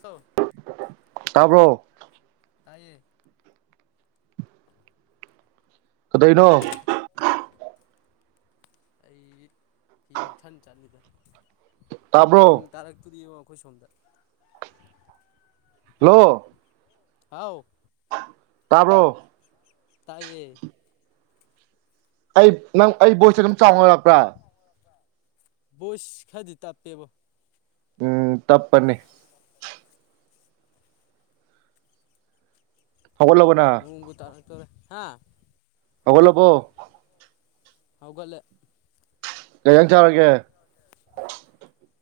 ꯇꯣ ꯇꯥꯕ꯭ꯔꯣ ꯇꯥꯏꯌꯦ ꯀꯗꯧꯏꯅꯣ ꯑꯩ ꯐꯤ ꯂꯧꯁꯟ ꯆꯠꯂꯤꯗ ꯅꯣꯡ ꯇꯥꯕ꯭ꯔꯣ ꯇꯥꯔꯛꯇꯨꯔꯤꯕꯣ ꯑꯩꯈꯣꯏ ꯁꯣꯝꯗ ꯍꯜꯂꯣ ꯍꯥꯎ ꯇꯥꯕ꯭ꯔꯣ ꯇꯥꯏꯌꯦ ꯑꯩ ꯅꯪ ꯑꯩ ꯕꯣꯏꯁꯁꯦ ꯑꯗꯨꯝ ꯆꯥꯎꯅꯔꯛꯄ꯭ꯔꯥ ꯕꯣꯏꯁ ꯈꯔꯗꯤ ꯇꯦꯞꯄꯦꯕꯣ ꯎꯝ ꯇꯞꯄꯅꯤ ꯍꯧꯒꯠꯂꯕ ꯅꯪ ꯇ ꯍꯥꯥ ꯍꯧꯒꯠꯂꯕꯣ ꯍꯧꯒꯠꯂꯦ ꯀꯩꯖꯥꯡ ꯆꯥꯔꯒꯦ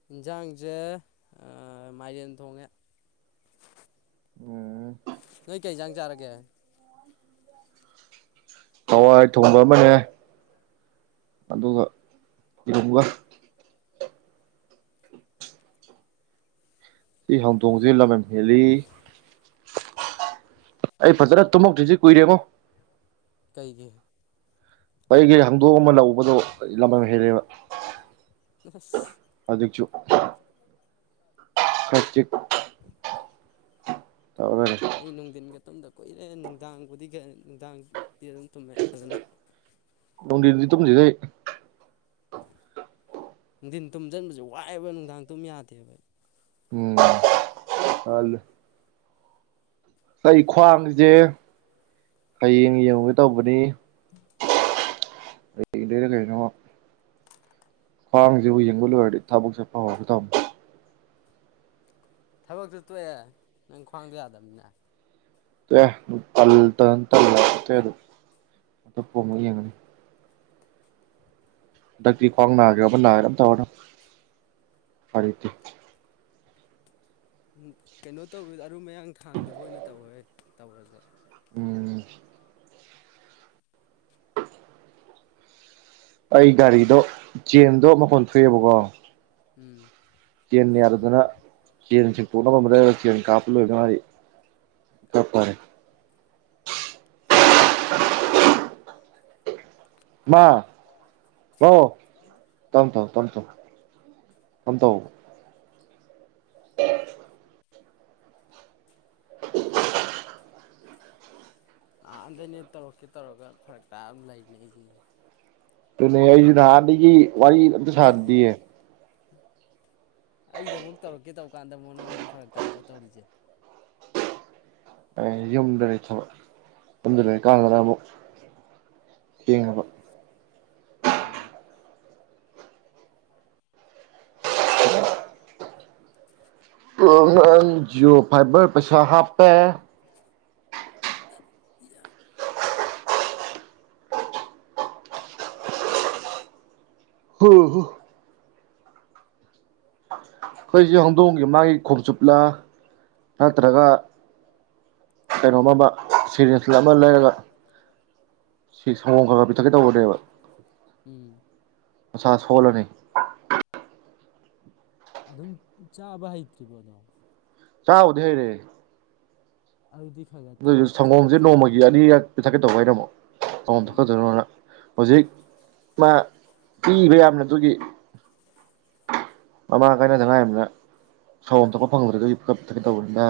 ꯌꯦꯟꯁꯥꯡꯁꯦ ꯃꯥꯏꯔꯦꯟ ꯊꯣꯡꯉꯦ ꯎꯝ ꯅꯪ ꯀꯩ ꯌꯦꯟꯖꯥꯡ ꯆꯥꯔꯒꯦ ꯍꯋꯥꯏ ꯊꯣꯡꯕ ꯑꯃꯅꯦ ꯑꯗꯨꯒ ꯌꯦꯔꯨꯝꯒ ꯁꯤ ꯍꯧꯗꯣꯡꯁꯦ ꯂꯝꯃꯟ ꯍꯦꯜꯂꯤ ꯑꯩ ꯐꯖꯅ ꯇꯨꯝꯃꯛꯇ꯭ꯔꯤꯁꯤ ꯀꯨꯏꯔꯦꯉꯣ ꯀꯩꯒꯤ ꯑꯩꯒꯤ ꯍꯧꯗꯣꯛ ꯑꯃ ꯂꯧꯕꯗꯣ ꯂꯝ ꯍꯦꯜꯂꯦꯕ [unintelligible] [inaudible] [unintelligible] ꯇꯧꯔ ꯂꯩꯔꯦ ꯑꯩ ꯅꯨꯡꯊꯤꯟꯒ ꯇꯝꯗ ꯀꯨꯏꯔꯦ ꯅꯨꯡꯗꯥꯡꯕꯨꯗꯤ ꯅꯨꯡꯗꯥꯡꯗꯤ ꯑꯗꯨꯝ ꯇꯨꯝꯃꯦ ꯐꯖꯅ ꯗꯤꯗꯤ ꯊꯨꯝꯗꯤꯗ ꯅꯨꯡꯊꯤꯟ ꯇꯨꯝꯁꯤꯟꯕꯁꯦ ꯋꯥꯏꯑꯦꯕ ꯅꯨꯡꯗꯥꯡ ꯇꯨꯝ ꯌꯥꯗꯦꯕ ꯑꯩ ꯎꯝꯂ ꯑꯩ ꯈ꯭ꯋꯥꯡꯁꯦ ꯍꯌꯦꯡ ꯌꯦꯡꯉꯨꯒꯦ ꯇꯧꯕꯅꯤ ꯍꯌꯦꯡꯗꯗ ꯀꯩꯅꯣ ꯈ꯭ꯋꯥꯡꯁꯦꯕꯨ ꯌꯦꯡꯕ ꯂꯣꯏꯔꯗꯤ ꯊꯕꯛ ꯆꯠꯄ ꯍꯧꯔꯒ ꯇꯧꯕꯅꯤ ꯊꯕꯛꯇꯨ ꯇꯣꯛꯑꯦ ꯅꯪ ꯈ꯭ꯋꯥꯡꯗꯣ ꯌꯥꯗꯕꯅꯤꯅ ꯇ ꯇꯜ ꯇ ꯇꯜꯂ ꯇ ꯑꯗꯨ ꯄꯣꯕ ꯌꯦꯡꯒꯅꯤ ꯍꯟꯗꯛꯇꯤ ꯈ꯭ꯋꯥꯡ ꯅꯥꯒꯦ ꯑꯃ ꯅꯥꯒꯦꯥ ꯑꯃ ꯇꯧꯅ ꯐꯔꯤ ꯎꯝ ꯀꯩꯅꯣ ꯇꯧꯔ ꯃꯔꯨ ꯃꯌꯥꯡ ꯊꯥꯡꯗꯕ ꯑꯣꯏꯅ ꯇꯧꯋꯦ ꯇꯧꯔꯁꯨ ꯎꯝ ꯑꯩ ꯒꯥꯔꯤꯗꯣ ꯆꯦꯟꯗꯣ ꯑꯃꯀꯣꯟ ꯊꯣꯛꯑꯦꯕꯀꯣ ꯎꯝ ꯆꯅꯤ ꯌꯥꯔꯗꯅ ꯆꯅꯤꯁꯤꯡ ꯄꯨꯅꯃ ꯃ ꯆꯟ ꯀꯄꯂꯨ ꯑꯗꯨ ꯃꯥꯔꯤ ꯀꯄꯥꯔꯦ ꯃꯥ ꯍꯣ ꯇꯝ ꯇꯧ ꯇꯝ ꯇꯧ ꯇꯝ ꯇ ꯑꯦ ꯑꯥ ꯑꯗꯩꯅꯦ ꯇꯧꯔꯛꯀꯦ ꯇꯧꯔꯒ ꯐꯔꯛ ꯇꯥ ꯑꯗꯨ ꯂꯩꯔꯤꯅꯦ ꯑꯩꯁꯦ ꯇꯅ ꯑꯩꯁꯨ ꯊꯅꯤ ꯋꯥꯔꯤ ꯑꯝꯇ ꯑꯗꯨꯅꯤ ꯁꯥꯗꯤꯌꯦ ꯑꯩꯅ ꯑꯃꯨꯛ ꯇꯧꯔꯛꯀꯦ ꯇꯧꯀꯥꯟꯗ ꯑꯃꯨꯛ ꯅꯪ ꯑꯃꯨꯛ ꯐꯔꯛ ꯇꯥꯕ ꯇꯧꯔꯤꯁꯦ ꯑꯩ ꯌꯨꯝꯗ ꯂꯩ ꯊꯕ ꯌꯨꯝꯗ ꯂꯩ ꯀꯥꯟꯗꯔ ꯑꯃꯨꯛ ꯌꯦꯡꯅꯕ ꯎꯝ ꯎ ꯑꯪ ꯖꯤꯑꯣ ꯐꯥꯏꯕꯔ ꯄꯁꯥꯞꯄ ꯏ ꯍꯝ ꯑꯩꯈꯣꯏꯁꯤ ꯍꯧꯗꯣꯡꯒꯤ ꯃꯥꯒꯤ ꯈꯣꯡꯆꯨꯞꯂꯥ ꯅꯠꯇ꯭ꯔꯒ ꯀꯩꯅꯣꯃ ꯁꯁ ꯑꯃ ꯂꯩꯔꯒ ꯁꯪꯒꯣꯝ ꯈꯔ ꯈ ꯄꯤꯊꯛꯀꯦ ꯇꯧꯕꯅꯦꯕ ꯎꯝ ꯃꯁ ꯁꯣꯂꯣꯅꯤ ꯑꯗꯨꯝ ꯆꯥꯕ ꯍꯩꯇ꯭ꯔꯤꯕꯗꯣ ꯆꯥꯎꯥꯎꯗꯦꯔꯦ ꯑꯗꯨꯗꯤ ꯈꯔ ꯈꯔ ꯑꯗꯨ ꯇꯣꯠꯂ ꯄꯤꯖꯧꯋꯣ ꯁꯪꯒꯣꯝꯁꯦ ꯆꯥꯛꯀ ꯅꯣꯡꯃꯒꯤ ꯑꯅꯤꯈꯛ ꯄꯤꯊꯛꯀꯦ ꯇꯧꯕ ꯍꯥꯏꯅ ꯑꯃꯨꯛ ꯁꯪꯒꯣꯝ ꯎꯝ ꯊꯥꯀꯗꯣꯏꯅ ꯍꯧꯖꯤꯛ ꯃꯥ ꯄꯤꯕ ꯌꯥꯝꯅ ꯑꯗꯨꯒꯤ ꯃꯃꯥꯡ ꯀꯥꯏꯅꯗꯉꯥꯏ ꯑꯃꯅ ꯁꯥꯎ ꯑꯃ ꯊꯣꯛꯄ ꯐꯪꯗ꯭ꯔ ꯑꯗꯨꯤꯞꯩꯅ ꯇꯧꯕꯅꯤꯗ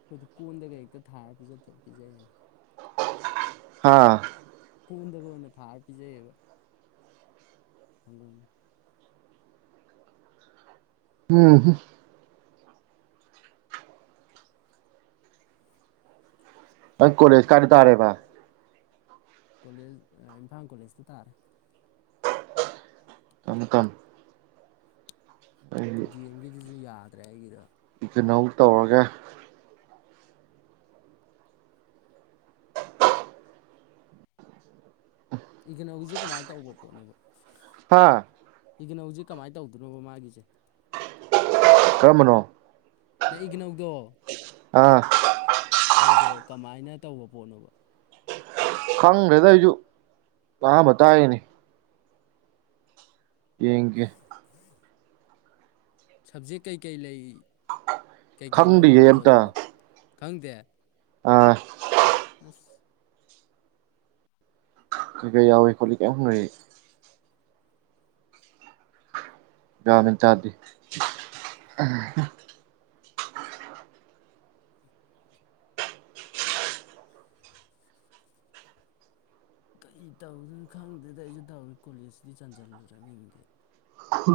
ꯑꯩꯈꯣꯏꯗꯤ ꯀꯣꯟꯗꯒꯩ ꯍꯦꯛꯇ ꯊꯥꯔ ꯄꯤꯖꯩꯩꯅ ꯍꯥꯥ ꯁꯪꯒꯣꯟꯗꯒ ꯑꯣꯏꯅ ꯊꯥꯔ ꯄꯤꯖꯩꯌꯦꯕ ꯁꯪꯒꯝ ꯎꯝ ꯅ ꯀꯣꯦꯖ ꯀꯥꯟꯗ ꯇꯥꯔꯦꯕ ꯀꯣꯂꯦꯖ ꯏꯝꯐꯥꯜ ꯀꯣꯂꯦꯖꯇ ꯇꯥꯔꯦ ꯇꯝꯃꯨ ꯇꯝꯃꯨ ꯑꯩ ꯗꯤ ꯑꯦꯝꯒꯤꯗꯨꯁꯨ ꯌꯥꯗ꯭ꯔꯦ ꯑꯩꯒꯤꯗ‌ꯣ ꯀꯩꯅꯣ ꯇꯧꯔꯒꯦ ꯏꯒꯅꯧꯒꯤꯁꯦ ꯀꯃꯥꯏꯅ ꯇꯧꯕ ꯄꯣꯠꯅꯣꯕ ꯍꯥꯥ ꯏꯒꯤꯅꯧꯁ‌ꯦ ꯀꯃꯥꯏꯅ ꯇꯧꯗꯣꯏꯅꯣꯕ ꯃꯥꯒꯤꯁꯦ ꯀꯔꯝꯕꯅꯣ ꯅꯪ ꯏꯒꯤꯅꯧꯗꯣ ꯑ ꯑꯗꯨꯗꯣ ꯀꯃꯥꯏꯅ ꯇꯧꯕ ꯄꯣꯠꯅꯣꯕ ꯈꯪꯗ꯭ꯔꯦꯗ ꯑꯩꯁꯨ ꯑꯍꯥꯟꯕ ꯇꯥꯏꯔꯤꯅꯤ ꯌꯦꯡꯒ‌ꯦ ꯁꯕꯖꯦꯛ ꯀꯩꯀꯩ ꯂꯩ ꯀꯩꯀꯩ ꯈꯪꯗꯤ‌ꯌ‌ꯦ ꯂꯧꯗꯣꯏꯅꯣꯕ ꯑꯝꯇ ꯑꯗꯨꯗꯣ ꯈꯪꯗꯦ ꯑꯥ ꯑꯁ ꯀꯩꯀꯩ ꯌꯥꯎꯋꯤ ꯈꯣꯠꯂꯤ ꯀꯩꯝ ꯌꯒꯌꯥꯟ ꯃ‌ꯦꯟ ꯇꯥꯗ‌ꯦ ꯀꯩ ꯇꯧꯗꯨꯏꯅꯣ ꯈꯪꯗꯦꯗ ꯑꯩꯁꯨ ꯇꯧꯔꯦ ꯀꯣꯂꯦꯖꯇꯤ ꯆꯥꯟꯁꯤꯜꯂꯨꯔꯦ ꯃꯤꯡꯗꯤ ꯍ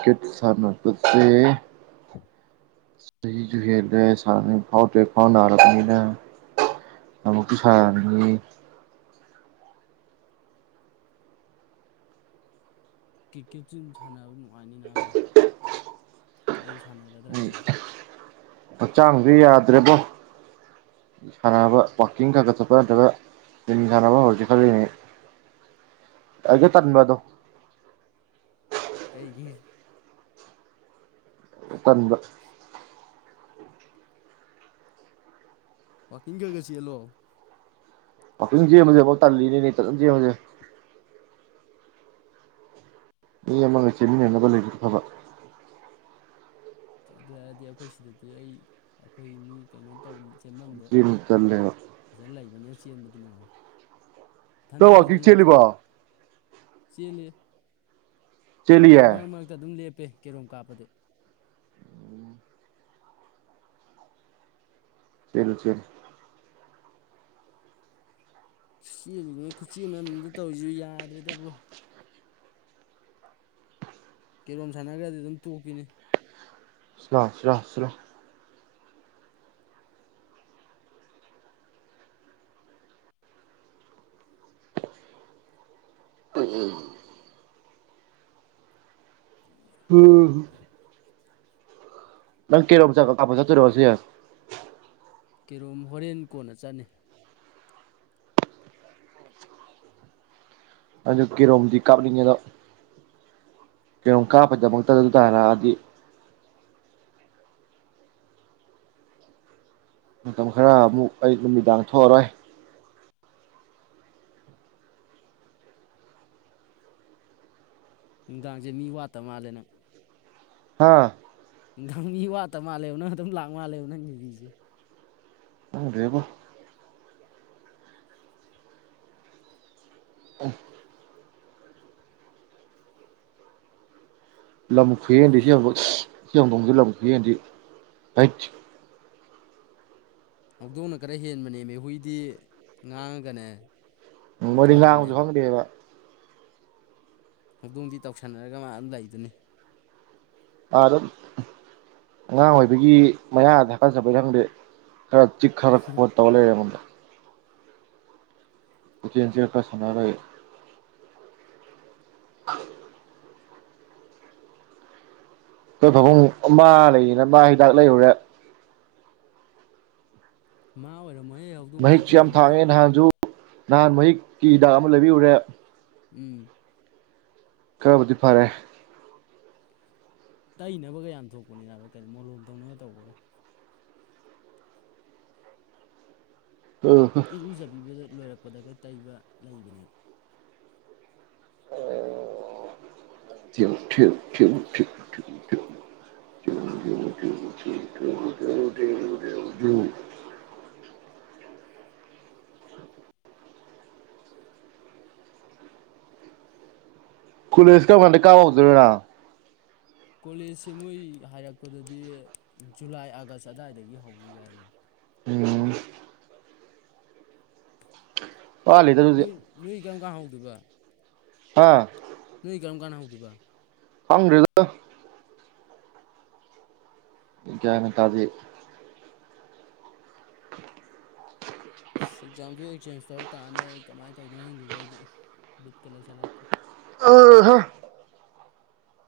ꯀꯤꯠꯁ ꯁꯅꯕꯁ‌ꯦ ꯆꯍꯤꯁꯨ ꯍꯦꯜꯂꯦ ꯁꯟꯅꯤꯡ ꯐꯥꯎꯇꯔ‌ꯦ ꯈꯋꯥꯡ ꯅꯥꯔꯛꯑꯕꯅꯤꯅ ꯑꯃꯨꯛꯁꯨ ꯁꯥꯟꯅꯅꯤꯡꯉꯤ ꯀ꯭ꯔꯤꯀꯦꯠꯁꯤ ꯑꯗꯨ ꯁꯥꯟꯅꯕ ꯅꯨꯡꯉꯥꯏꯅꯤ ꯅꯥꯕ ꯑꯩ ꯁꯥꯟꯅꯔꯗ꯭ꯔꯥ ꯈꯪꯗ‌ꯦ ꯍꯛꯆꯥꯡꯗꯤ ꯌꯥꯗ꯭ꯔꯦꯕꯣ ꯁꯥꯟꯅꯕ ꯋꯥꯔꯀꯤꯡ ꯈꯔ ꯈꯔꯛ ꯆꯠꯄ ꯅꯠꯇ꯭ꯔꯒ ꯖꯤꯝ ꯁꯥꯟꯅꯕ ꯍꯧꯔꯁꯤ ꯈꯜꯂꯤꯅ‌ꯦ ꯇꯟꯁꯨ ꯇꯟꯕ ꯑꯗꯣ ꯀꯩꯒꯤ ꯇꯟꯕ ꯋꯥꯀꯤꯡ ꯈꯔꯛ ꯈꯔ ꯆ‌ꯦꯜꯂꯣ ꯋꯥꯥꯀꯤꯡ ꯆ‌ꯦꯟꯕꯁꯤꯐꯥꯎ ꯇꯜꯂꯤꯅꯤꯅ‌ꯦ ꯏꯊꯟ ꯆ‌ꯦꯟꯕꯁ‌ꯦ ꯃꯤ ꯑꯃꯥꯒ ꯆꯦꯃꯤꯟꯅꯅꯕ ꯂꯩꯔꯗꯤ ꯐꯕ ꯑꯗꯨ ꯍꯥꯏꯔꯗꯤ ꯑꯩꯈꯣꯏ ꯁꯤꯗꯗꯤ ꯑꯩ ꯑꯩꯈꯣꯏ ꯃꯤ ꯀꯩꯅꯣ ꯇꯧ ꯆ‌ꯦꯟꯐꯝꯗꯣ ꯆꯦꯟꯕ ꯇꯜꯂꯦꯕ ꯐꯖꯅ ꯂꯩꯕꯅꯦ ꯆꯦꯟꯕꯗꯤ ꯅꯨꯡꯉꯥꯏ ꯏꯊꯟꯗ ꯅꯪ ꯑꯣꯏꯔꯁꯨ ꯋꯥꯛꯀꯤꯡ ꯑꯩ ꯑꯗꯨꯝ ꯆꯦꯜꯂꯤꯕꯣ ꯆꯦꯜꯂꯦ ꯆꯦꯜꯂꯤ ꯑꯗꯨ ꯆꯦꯜꯂꯤꯌꯦ ꯃꯔꯛ ꯃꯔꯛꯇ ꯑꯗꯨꯝ ꯂꯦꯞꯄꯦ ꯀꯦꯔꯣꯝ ꯀꯥꯞꯄꯗꯤ ꯆ‌ꯦꯜꯂꯨ ꯆ‌ꯦꯜꯂꯨ ꯆꯦꯜꯂꯤꯉꯩ ꯈꯨꯠꯆꯦꯟ ꯑꯝꯅꯤꯗ ꯇꯧꯔꯤꯁ‌ꯦ ꯌꯥꯗ꯭ꯔꯦꯗꯕꯨ ꯀꯦꯔꯣꯝ ꯁꯥꯟꯅꯈ꯭ꯔꯗꯤ ꯑꯗꯨꯝ ꯇꯣꯛꯄꯤꯅꯤ ꯁꯤꯂ ꯁꯂꯥ ꯁꯂꯥꯎ ꯎꯝ ꯎꯝ ꯍꯝ ꯅꯪ ꯀꯩꯔ‌ꯣꯝ ꯀꯥꯞꯄ ꯆꯠꯇ‌ꯣꯏꯔ‌ꯣ ꯉꯁꯤ ꯀꯦꯔꯣꯝ ꯍꯣꯔꯦꯟ ꯀꯣꯟꯅ ꯆꯠꯅꯤ ꯑꯗꯨ ꯀꯦꯔꯣꯝꯗꯤ ꯀꯥꯞꯅꯤꯡꯉꯦꯗꯣ ꯀꯦꯔꯣꯝ ꯀꯥꯞꯄꯗꯃꯛꯇ ꯑꯗꯨ ꯇꯥꯟꯅ ꯂꯥꯛꯑꯗꯤ ꯃꯇꯝ ꯈꯔ ꯑꯃꯨꯛ ꯑꯌꯨꯛ ꯅꯨꯃꯤꯗꯥꯡ ꯊꯣꯛꯑꯔꯣꯏ ꯅꯨꯡꯗꯥꯡꯁꯦ ꯃꯤ ꯋꯥꯠꯇ ꯃꯥꯜꯂꯦꯅ ꯍꯥꯥ ꯗꯪ ꯃꯤ ꯋꯥꯠꯇ ꯃꯥꯜꯂꯦ ꯅꯪ ꯑꯗꯨꯝ ꯂꯥꯛ ꯃꯥꯜꯂꯦ ꯅꯪꯒꯤꯕꯤꯁꯦ ꯈꯪꯗꯦꯕ ꯑ ꯂꯝ ꯈꯨꯍꯦꯟꯗꯣ [unintelligible] ꯁꯤꯍꯧꯗꯣꯡꯁꯦ ꯂꯝ ꯈꯨꯍꯦꯟꯗꯤ ꯏꯥꯏꯠꯊ ꯍꯧꯗꯣꯡꯅ ꯈꯔ ꯍꯦꯟꯕꯅꯦ ꯃꯦꯍꯨꯏꯗꯤ ꯉꯥꯡꯉꯒꯅꯦ ꯎ ꯃꯣꯏꯗꯤ ꯂꯥꯡꯕꯁꯨ ꯐꯕꯅꯦꯕ ꯈꯪꯗꯦꯕ ꯍꯧꯗꯣꯡꯗꯤ ꯇꯧꯁꯟꯅꯔꯒ ꯃꯥ ꯑꯗꯨꯝ ꯂꯩꯗꯨꯅꯤ ꯑꯗꯨꯝ ꯑꯉꯥꯡ ꯑꯣꯏꯕꯒꯤ ꯃꯌꯥ ꯊꯀꯠꯆꯄꯩ ꯈꯪꯗꯦ ꯈꯔ ꯆꯤꯛ ꯈꯔ ꯈꯣꯠ ꯇꯧꯂꯩꯔꯦ ꯑꯩꯉꯣꯟꯗ ꯆꯟꯁꯤ ꯑꯦꯛꯇ [unintelligible] ꯁꯅꯔꯦ [unintelligible] ꯑꯩꯈꯣꯏ ꯐꯥꯕꯨꯡ ꯃꯥ ꯂꯩꯔꯤꯅ ꯃꯥ ꯍꯤꯗꯥꯛ ꯂꯩꯔꯨꯔꯦ ꯃꯥ ꯑꯣꯏꯔ ꯃꯍꯤꯛꯁꯨ ꯌꯥꯝꯊꯥꯡꯉꯦ ꯅꯍꯥꯟꯁꯨꯨ ꯅꯍꯥꯟ ꯃꯍꯤꯛꯀꯤ ꯍꯤꯗꯥꯛ ꯑꯃ ꯂꯩꯕꯤꯌꯨꯔꯦ ꯎꯝ ꯈꯔꯕꯨꯗꯤ ꯐꯔꯦ ꯇꯩꯅꯕꯒ ꯌꯥꯝ ꯊꯣꯛꯄꯅꯤꯅꯕ ꯀꯩꯅꯣ ꯃꯣꯂꯣꯝ ꯇꯧꯅꯒ ꯇꯧꯕꯒ ꯏꯔꯨꯖꯕꯤꯕꯗ ꯂꯣꯏꯔꯛꯄꯗꯒ ꯇꯩꯕ ꯂꯩꯕꯅꯦꯕ [unintelligible] [unintelligible] ꯀꯨꯂꯦꯁ ꯀꯝꯀꯥꯟꯗꯩꯩ ꯀꯥ ꯍꯧꯗꯣꯏꯅꯣꯅ ꯀꯣꯂꯦꯖꯁꯦ ꯃꯣꯏ ꯍꯥꯏꯔꯛꯄꯗꯗꯤ ꯖꯨꯂꯥꯏ ꯑꯥꯒꯁ ꯑꯗꯥꯏꯗꯒꯤ ꯍꯧꯅꯤꯒꯥꯏꯌꯦ ꯋꯥꯂꯤ ꯎꯝ ꯄꯥ ꯂꯩꯗ ꯑꯗꯨꯗꯤ ꯀꯔꯤꯝꯀꯥꯟ ꯍꯧꯗꯣꯏꯕ ꯍꯥꯥ ꯅꯨꯏꯀꯔꯝ ꯀꯥꯟꯅ ꯍꯧꯗꯨꯕ ꯍꯪꯗꯔꯦꯗꯥ ꯒꯌ꯭ꯥꯟꯅ ꯇꯗꯦ ꯑꯦꯛꯖꯥꯝꯁꯨ ꯑꯦꯛꯆꯦꯟꯖ ꯇꯧꯔ ꯇꯥꯔꯅꯤ ꯑꯩ ꯀꯃꯥꯏꯅ ꯇꯧꯗꯣꯏꯅꯣꯗꯨꯗ ꯑꯩꯗꯤ ꯕꯤꯠꯀ ꯂꯩꯁꯤꯜꯂꯛꯇ꯭ꯔꯦ ꯑ ꯍ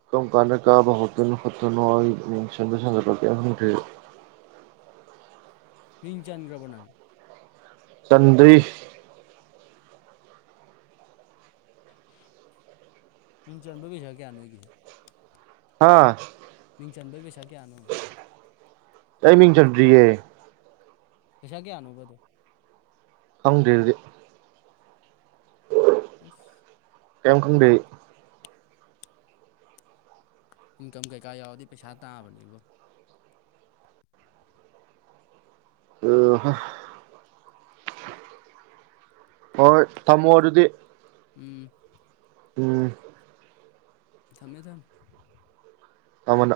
ꯀꯝꯀꯥꯟꯅ ꯀꯥꯕꯍꯧꯗꯣꯏꯅꯣ ꯍꯠꯇꯣꯏꯅꯣ ꯑꯩ ꯃꯤꯡ [unintelligible] ꯃꯤꯡꯆꯥꯟꯒ꯭ꯔꯕꯣꯅꯥ ꯆꯟꯗꯔꯤ ꯃꯤꯡ ꯆꯟꯕꯩ ꯄꯩꯁ ꯀꯌꯥ ꯅꯣꯏꯒꯤ ꯑꯥ ꯃꯤꯡ ꯆꯟꯕꯩ ꯄꯩꯁꯥ ꯀꯌꯥꯅꯣ ꯑꯩ ꯃꯤꯡ ꯆꯟꯗꯔꯤꯌꯦ ꯄꯩꯁꯥ ꯀꯌꯥꯅꯨꯕꯗꯨ ꯍꯧꯗꯗꯤ ꯑꯁ ꯀꯦꯝ ꯀꯗꯤ ꯏꯟꯀꯝ ꯀꯩꯀꯥ ꯌꯥꯎꯗꯤ ꯄꯩꯁꯥ ꯇꯥꯕꯅꯦꯕꯣ ꯑꯣ ꯑꯣ ꯇꯃꯣꯔꯗꯤ ꯎꯝ ꯎꯝ ꯊꯝꯃꯦ ꯊꯝ ꯇꯃꯅ